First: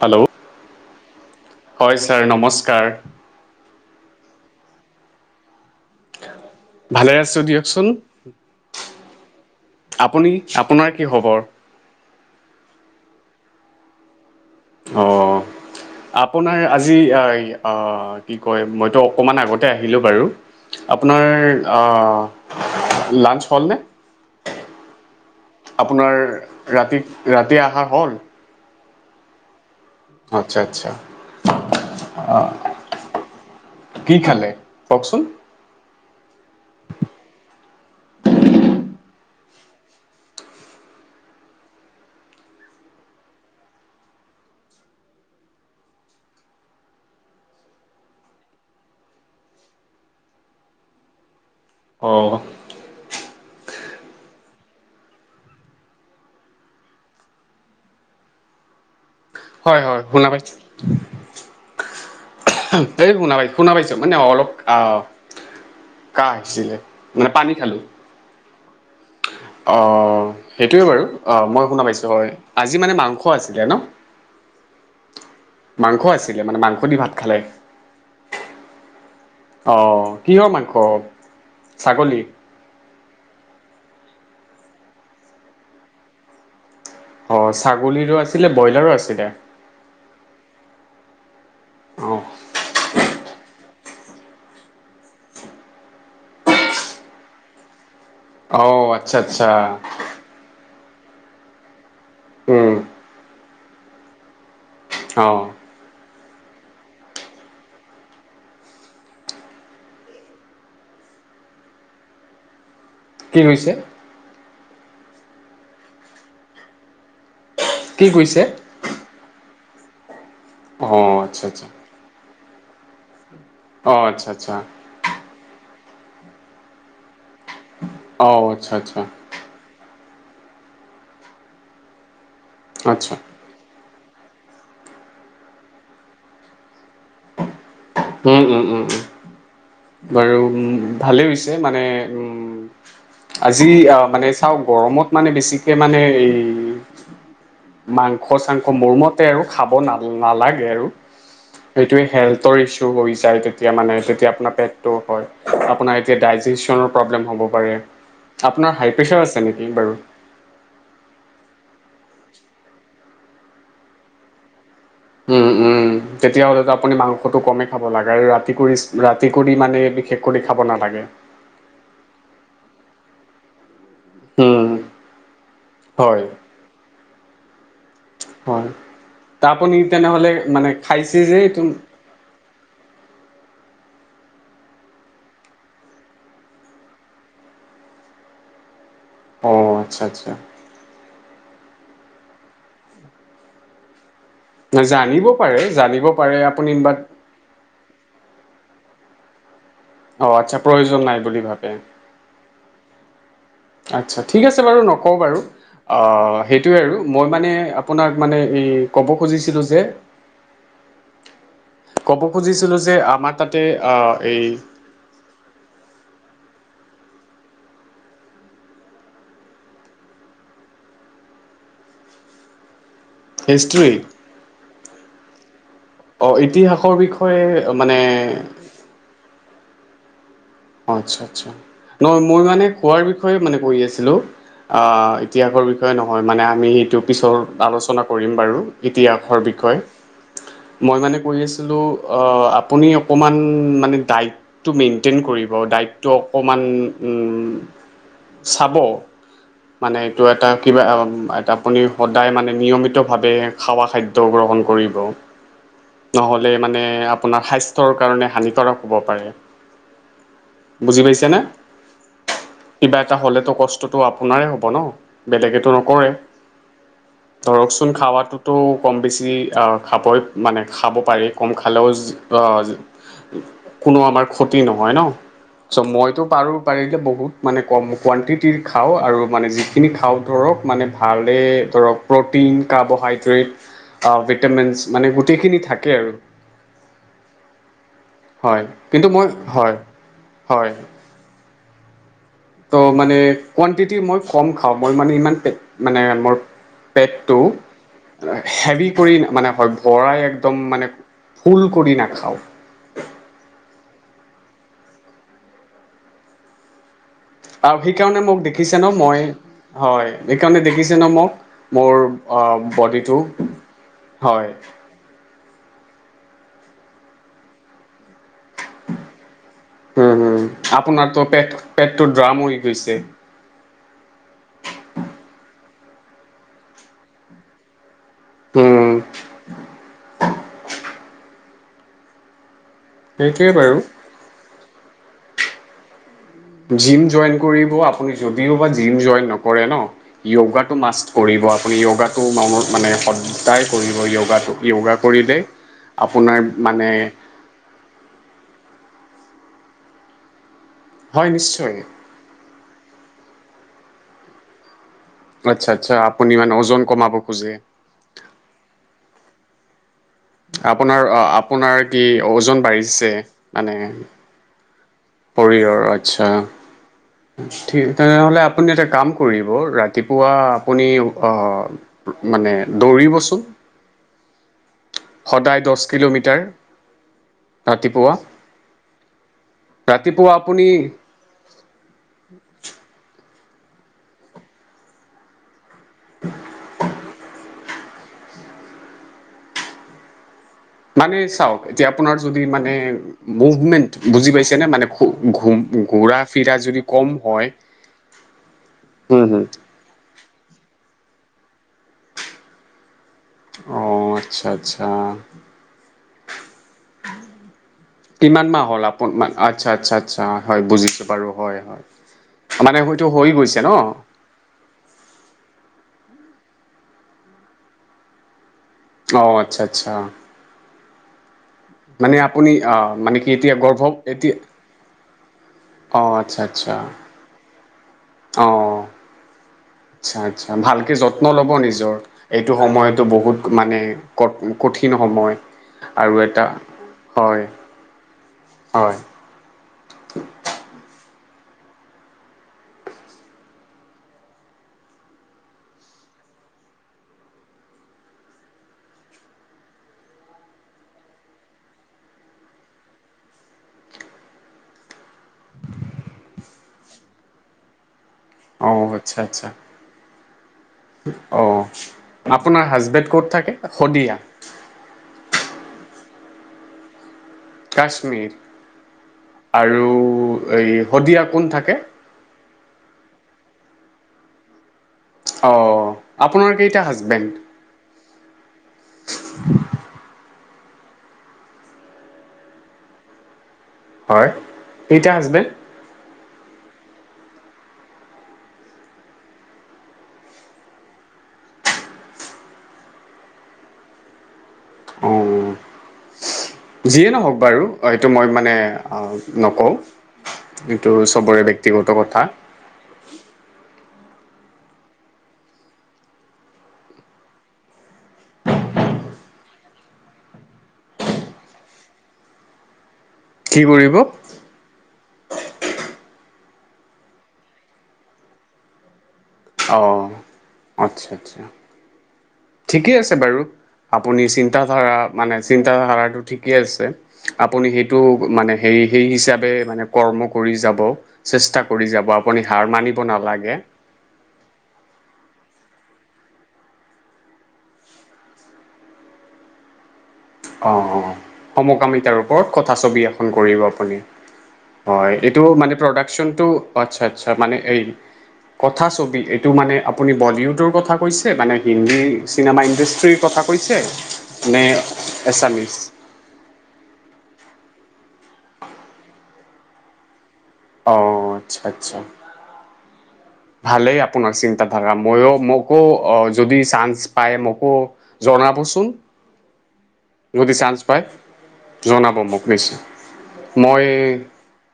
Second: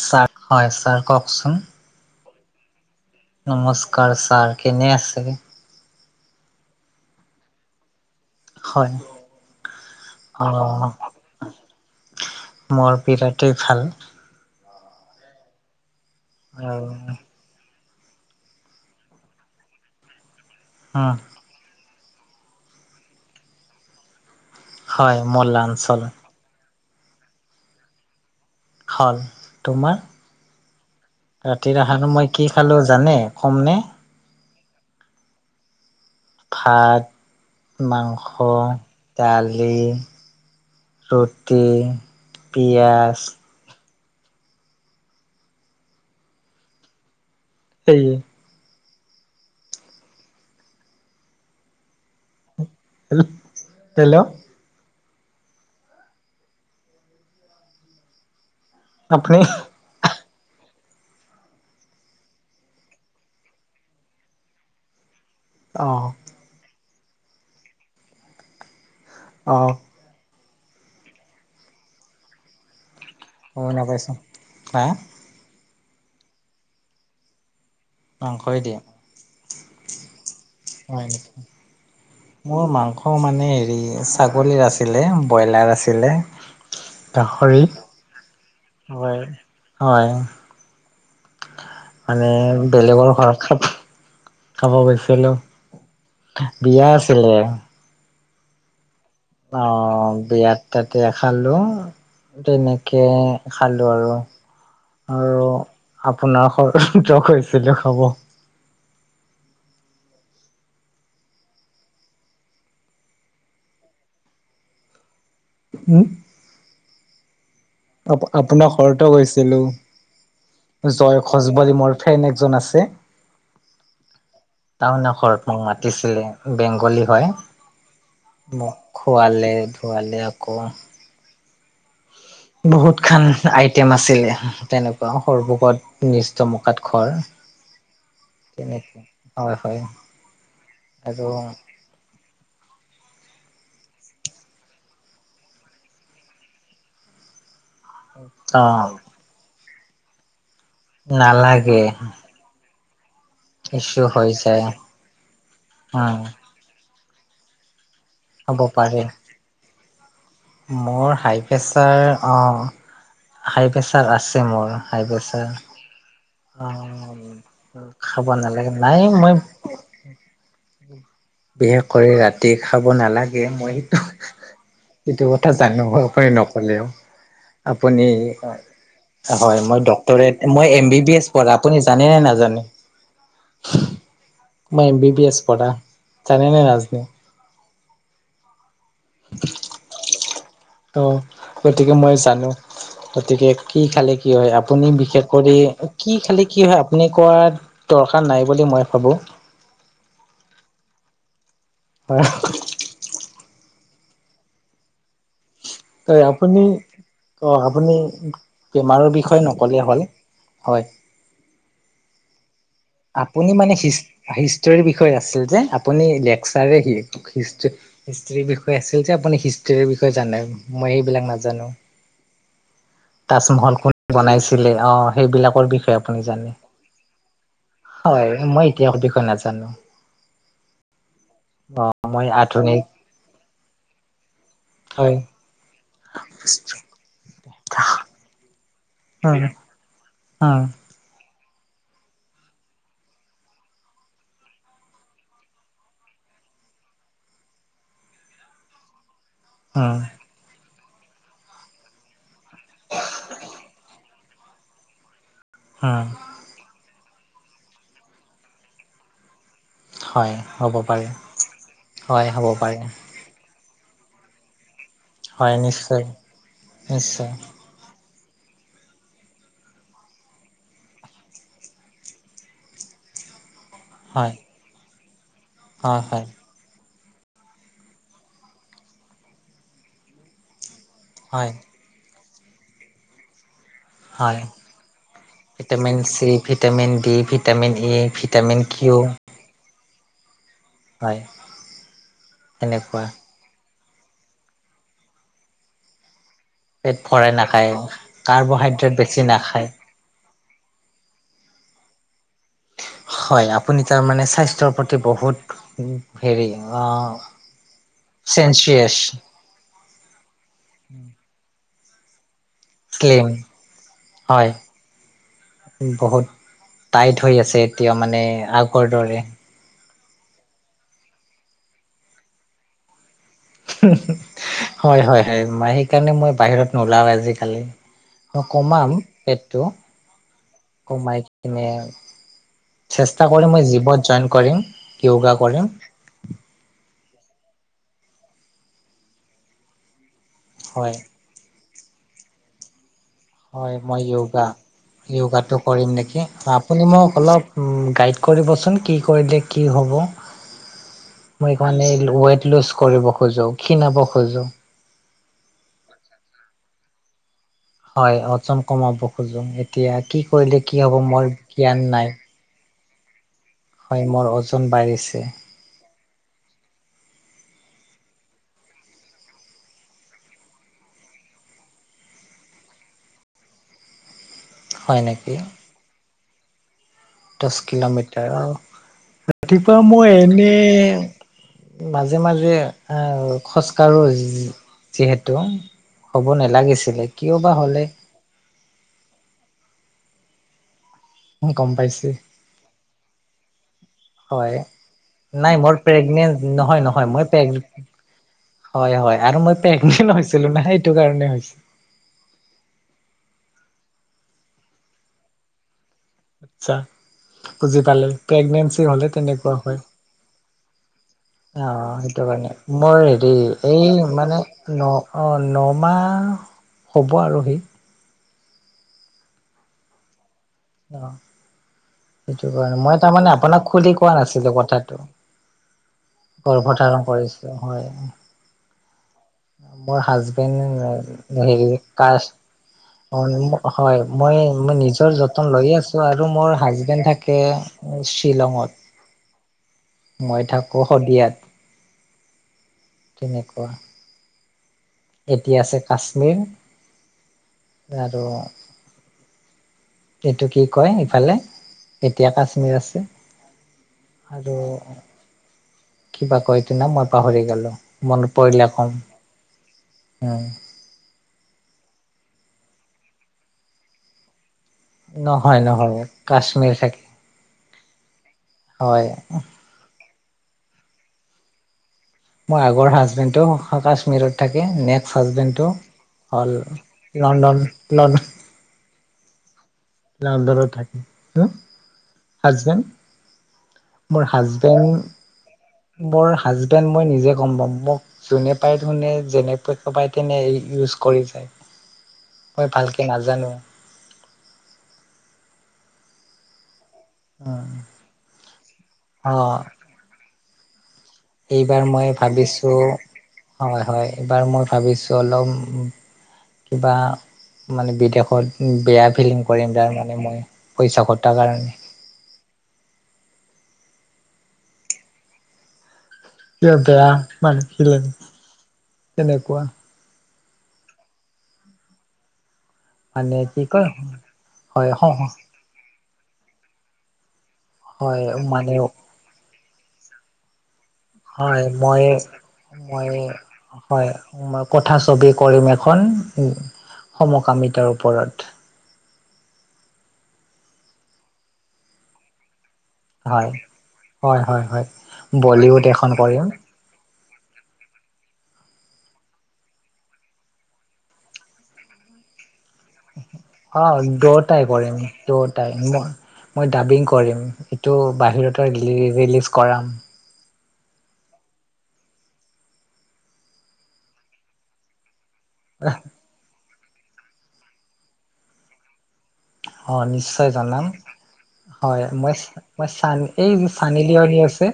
Hello sir, হয় sir কওঁকচোন? হয় ছাৰ নমস্কাৰ। নমস্কাৰ ছাৰ। কেনে আছে? ভালে আছো দিয়কচোন। হয় আপুনি, অ আপোনাৰ কি খবৰ? মোৰ বিৰাটেই ভাল। অ', আপোনাৰ আৰু আজি - আহ কি কয় মইতো অকণমান আগতে আহিলোঁ বাৰু। উম আপোনাৰ- অ', লাঞ্চ হ'ল নে? হয়, মোৰ লা আপোনাৰ ৰাতি-ৰাতিৰ আহাৰ হ'ল? হ'ল। তোমাৰ? আচ্ছা আচ্ছা ৰাতি আহাৰটো মই কি খালো জানে কম নে? কি খালে কওঁকচোন? ভাত, মাংস। দালি, ৰুটি, পিঁয়াজ। সেইয়ে অঁ। Hello hello! আফপনি হয়ঁ হয়ঁ শুনা পাইছোঁ। এহোএই শুনা পাইছ শুনা পাইছো মানে অলপ আহ অঁ। কাহ আহিছিলে মানে পানী খালো। অ অঁ সেইটোয়ে বাৰু অ মই শুনা পাইছো হয় আজি মানে মাংস মাংস আছিলে ন শুনা পাইছো হা মাংস আছিলে মানে মাংস দি ভাত খালে মাংসই দিয়ে অহ কিহৰ মাংস হয় নেকি ছাগলী। মোৰ মাংস মানে হেৰি ছাগলীৰ আছিলে ব্ৰইলাৰ আছিলে। অ' গাহৰি ছাগলীৰো আছিলে ব্ৰইলাৰো হয়ঁ আছিলে। হয়ঁ। অ' মানে বেলেগৰ ঘৰখাত খাব গৈছিলো বিয়া আছিলে। অঁ! অঁ বিয়াত তাতে খালো উম। তেনেকে খালো আৰু অ' আৰু আপোনাৰ খৰ ধৰ কৈছিলো খাব। কি কৈছে? হম! কি কৈছে? আপোনাৰ ঘৰতে গৈছিলো অ' জয় আচ্ছা আচ্ছা। খজবাৰি মৰ ফ্ৰেন একজন আছে। অঁ আচ্ছা আচ্ছা। টাউনা ঘৰত মোক মাতিছিলে বেংগলী হয়ঁ। অ' আচ্ছা মোক আচ্ছা খোৱালে ধুৱালে আকৌ- বহুত আচ্ছা খান আইটেম আছিলে তেনেকুৱা সৰভকত নিষ্ট মকাত ঘৰ। উমঁ উমঁ উমঁ উমঁ হয় হয় বাৰু উমঁ আৰু ভালেই হৈছে মানে উমঁ। আজি মানে চাওঁ গৰমত মানে বেছিকে মানে এই মাংস অ চাংস মোৰ মতে আৰু খাব ন নালাগে আৰু নালাগে সেইটোৱে হেল। হৈছো হৈ যায় তেতিয়া মানে ইছ্যু হৈ তেতিয়া আপোনাৰ যায় পেট হয় আপোনাৰ উম এতিয়া দাইজিচনৰ প্ৰৱলেম হ'ব পাৰে হ'ব আপোনাৰ হাই পাৰে প্ৰেছাৰ আছে নেকি বাৰু। মোৰ হাই প্ৰেছাৰ অ হাই প্ৰেছাৰ আছে মোৰ। হাই পেছাৰ। তেতিয়া হ'লেতো আপুনি মাংসটো কমেই খাব লাগে আৰু ৰাতি নালাগে কৰি নাই ৰাতি মই কৰি মানে বিশেষ কৰি খাব নালাগে। বিশেষক কৈ ৰাতি খাব নালাগে মই সটো উম সেইটো কথা জানো হয় আপুনি নকলেও। আপুনি হয় ত হয় আপুনি মই তেনেহ'লে ডক্টৰেট মই মানে এম বি বি খাইছে এছ। যে এইটো জানে নে নাজানে? মই এম বি বি এছ পঢ়া জানে নে নাজানে। অঁ আচ্ছা আচ্ছা। তো গতিকে মই জানো গতিকে- কি খালে কি হয় আপুনি বিশেষ জানিব কৰি পাৰে জানিব কি পাৰে খালে কি হয় বাট আপুনি কৰাত দৰকাৰ নাই বুলি মই ভাবোঁ। অ আচ্ছা প্ৰয়োজন নাই বুলি ভাবে হয় আচ্ছা ঠিক আছে বাৰু নকও বাৰু অহ আপুনি সেইটোৱে আৰু মই অ মানে আপুনি আপোনাক মানে এই ক'ব বেমাৰৰ বিষয়ে খুজিছিলো নক'লে যে হ'ল হয় ক'ব খুজিছিলো যে আমাৰ আপুনি তাতে মানে হি আহ, এই হিষ্টৰীৰ বিষয়ে আছিল যে আপুনি লেকচাৰ নে কি হিষ্ট্ৰী হিষ্ট্ৰীৰ বিষয়ে আছিল যে আপুনি হিষ্ট্ৰীৰ বিষয়ে জানে মই সেইবিলাক নাজানো [unintelligible] তাজমহল কোনে বনাইছিলে অ সেইবিলাকৰ বিষয়ে আপুনি অ জানে ইতিহাসৰ বিষয়ে মানে হয় মই ইতিহাস বিষয়ে নাজানো অ আচ্ছা আচ্ছা অ নহয় মই মানে আধুনিক খোৱাৰ বিষয়ে মানে কৈ আছিলো অ হয় ইতিহাসৰ বি বিষয় নহয় মানে আমি সেইটো পিছত আলোচনা কৰিম বাৰু ইতিহাসৰ বিষয়ে অ মই মানে কৈ আছিলো অ আপুনি অকণমান মানে ডাইটটো মেইনটেইন কৰিব ডাইটতো অকণমান চাব মানে উম এইটো এটা কিবা আপুনি সদায় মানে নিয়মিত ভাৱে খাৱা খা অ গ্ৰহণ কৰিব হ নহ'লে মানে আপোনাৰ স্বাস্থ্যৰ কাৰণে হানিকাৰক হ'ব পাৰে হয় হ'ব বুজি পাৰে হয় হ'ব পাৰে এতিয়াতৌ হ'লেতো কষ্টতো আপোনাৰে হ'ব ন হয় বেলেগেত নিশ্চয় নকৰে নিশ্চয় ধৰকচোন খাৱাতো তো কম বেছি অ খাবই মানে খাব পাৰে কম খালেও অ কোনো আমাৰ হয় ক্ষতি নহয় ন চ হয় মইতো হয় পাৰো পাৰিলে বহুত মানে কম কোৱানটিটিৰ খাও আৰু মানে যিখিনি খাও ধৰক মানে আলে হয় ধৰক ধৰক প্ৰ'টিন কাৰ্বহাইড্ৰেট অ হয় ভিটামিনছ মানে গোটেইখিনি থাকে ভিটামিন আৰু C vitamin D vitamin E vitamin হয় কিউ কিন্তু মই হয় হয় হয় ত সেনেকুৱা মানে কোৱানটিটি মই কম খাও মই মানে ইমান পেট মানে মোৰ পেট ভৰাই পেটটো নাখায় হেভি কাৰ্বহাইড্ৰেট কৰি বেছি মানে নাখায় ভৰাই একদম মানে ফুল কৰি নাখাও হয় আপুনি তাৰ মানে স্বাস্থ্যৰ প্ৰতি বহুত হেৰি অ আৰু সেইকাৰণে মোক দেখিছে ন চেনচিয়াছ মই হয় সেইকাৰণে দেখিছে ন মোক মোৰ অ বডিটো শ্লিম হয় বহুত টাইট হৈ আছে এতিয়া মানে আগৰ দৰে উম হুম আপোনাৰতো পেট পেটতো ড্ৰাম হৈ গৈছে হয় হয় হয় মই সেইকাৰণে মই বাহিৰত নোলাও আজিকালি উম কমাম পেটতো কমাই কিনে চেষ্টা সেইটোৱে কৰিম মই বাৰু জীমত জইন কৰিম য়োগা কৰিম জিম জইন কৰিব আপুনি যদিওবা জিম জইন‌ নকৰে ন য়োগাটো হয় মাষ্ট কৰিব আপুনি য়োগাটো ম মানে সদ। হয় মই য়োগা য়োগাটো কৰিম নেকি আপোনাৰ আপুনি মানে মোক অলপ। গাইড কৰিবচোন কি কৰিলে কি হ'ব। হয় মই নিশ্চয় মানে ওৱেইট লুজ কৰিব খোজো ক্ষীণাব খোজো। আচ্ছা আচ্ছা আপুনি মানে ওজন কমাব খোজে। হয় ওজন কমাব খোজো এতিয়া কি। কৰিলে কি হ'ব আপোনাৰ মোৰ জ্ঞান আপোনাৰ কি নাই ওজন বাঢ়িছে। মানে হয় মোৰ ওজন বাঢ়িছে। শৰীৰৰ আচ্ছা। ঠিক তেনেহ'লে আপুনি এটা কাম কৰিব ৰাতিপুৱা আপুনি অ। মানে দৌৰিবচোন। হয় নেকি সদায় দচ কিলোমিটাৰ। দহ ৰাতিপুৱা কিলোমিটাৰ অ ৰাতিপুৱা মই ৰাতিপুৱা এনে। আপুনি মাজে মাজে আহ খোজকাঢ়ো যিহেতু। হ'ব নেলাগিছিলে কিয় বা হ'লে। মানে চাওক গম এতিয়া পাইছো আপোনাৰ যদি মানে মুভমেন্ট বুজি পাইছে হয় নে মানে। ঘু নাই মোৰ ঘূৰা প্ৰেগনেন্ট ফিৰা যদি নহয় নহয় কম মই প্ৰেগ হয়। হয় হয় হুম আৰু হুম মই প্ৰেগনেণ্ট হৈছিলো না সেইটো কাৰণে হৈছে। অ আচ্ছা আচ্ছা। [inaudible] বুজি পালে কিমান মাহ হ'ল প্ৰেগনেঞ্চি হ'লে আপোন তেনেকুৱা আচ্ছা হয় আচ্ছা আচ্ছা হয় বুজিছোঁ বাৰু হয় হয় আহ। সেইটো কাৰণে মানে মোৰ হয়তো হৈ হেৰি গৈছে ন এই মানে। ন অ নমাহ হ'ব আৰু সি। অ আচ্ছা আচ্ছা অ। অ' সেইটো আপুনি কাৰণে আহ মই মানে কি তাৰমানে এতিয়া আপোনাক গৰ্ভ খুলি কোৱা এতিয়া নাছিলো কথাটো। অ গৰ্ভতাৰণ কৰিছো হয়। অঁ' মোৰ আচ্ছা আচ্ছা হাজবেণ্ড ভালকে যত্ন লব হেৰি নিজৰ কাষ্ট এইটো সময়তো বহুত মানে হয় ক মই মই কঠিন নিজৰ সময় যতন লৈয়ে আছো আৰু মোৰ হাজবেণ্ড থাকে হয় শ্বিলঙত। হয় মই থাকোঁ শদিয়াত তেনেকুৱা। এতি আছে কাশ্মীৰ। আৰু এইটো কি কয় ইফালে এতিয়া কাশ্মীৰ আছে। আৰু কিবা কয় টো ন' মই পাহৰি গলো মনত পৰিলে কম অঁ', আচ্ছা আচ্ছা। উম অঁ আপোনাৰ হাজবেণ্ড ক'ত থাকে শদিয়া। নহয় নহয় কাশ্মীৰ থাকে। কাশ্মীৰ হয় আৰু এই শদিয়া কোন থাকে? মই আগৰ হাজবেণ্ডো কাশ্মীৰত থাকে নেক্স অ হাজবেণ্ডটো আপোনাৰ হল কেইটা হাজবেণ্ড লণ্ডন লণ্ডন [unintelligible] থাকে ন হাজবেন। মোৰ হয় হাজবেণ্ড মোৰ হাজবেণ্ড মই নিজে গম পাম মোক যোনে পায় ধোনে যেনেক পায় তেনে ইউজ কৰি যায়। মই ভালকে নাজানো। অ' যিয়ে নহওক বাৰু এইটো মই মানে অ নকওঁ। এইটো চবৰে ব্যক্তিগত কথা। পিছে হয় হয় এইবাৰ মই ভাবিছো অলপ কিবা মানে বিদেশত বেয়া ফিলিং কৰিম তাৰ মানে মই পইচা ঘটাৰ কাৰণে। কি কৰিব? [unintelligible] তেনেকুৱা। অ আচ্ছা আচ্ছা। ঠিকে আছে মানে বাৰু কি কয় আপুনি হয় চিন্তাধাৰা মানে চিন্তাধাৰাটো ঠিকে আছে, আপুনি সেইটো মানে সেই সেই হিচাপে মানে কৰ্ম কৰি যাব, হয় চেষ্টা কৰি মই যাব, আপুনি হাৰ মানিব মই নালাগে। হয় মই কথা ছবি কৰিম এখন উ সমকামিতাৰ ওপৰত। অ অ সমকামিতাৰ ওপৰত কথাছবি আক হয় কৰিব আপুনি। হয় এইটো মান বলিউড এখন কৰিম প্ৰডাকনটো আচ্ছা আচ্ছা মানে এই কথাছবি এইটো মানে আপুনি বলিউডৰ কথা কৈছে, মানে হিন্দী চিনেমা ইণ্ডাষ্টি ত্ৰি কথা কৈছে অ দুয়োটাই নে কৰিম এছামিছ দুয়োটাই, ম-মই ডাবিং কৰিম ইটো বাহিৰতে ৰিলিজ কৰাম। অ আচ্ছা আচ্ছা। ভালেই আপোনাৰ চিন্তাধাৰা। মইও মোকো অ যদি চানস পায় মোকো জনাবচোন। অ নিশ্চয় যদি চান্স জনাম। পায় হয় জনাব মই মোক নিশ্চয় মই চান এই মই চানিলি আছে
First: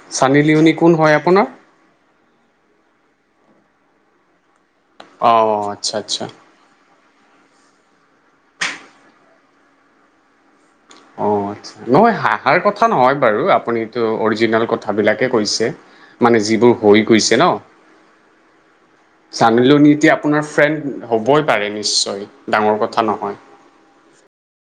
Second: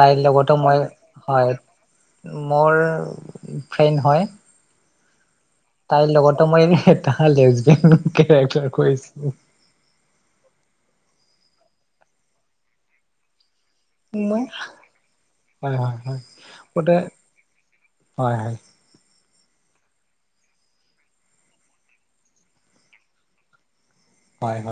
তাইৰ চানি লগতো লিঅ'নি মই কোন আপোনাৰ হয়, মোৰ ফ্ৰেণ্ড হয়। অ আচ্ছা তাইৰ আচ্ছা লগতো মই এটা লেজবেড কেৰেটাৰ কৰিছো। অ আচ্ছা নহয় হাহাৰ কথা নহয় বাৰু আপুনি মই অৰিজিনেল কথাবিলাকে কৈছে, হয় হয় হয় মানে যিবোৰ হৈ গৈছে ন? হয় হয় চানিলিওনি এতিয়া আপোনাৰ ফ্ৰেণ্ড হ'বই পাৰে নিশ্চয় ডাঙৰ কথা নহয়। [inaudible]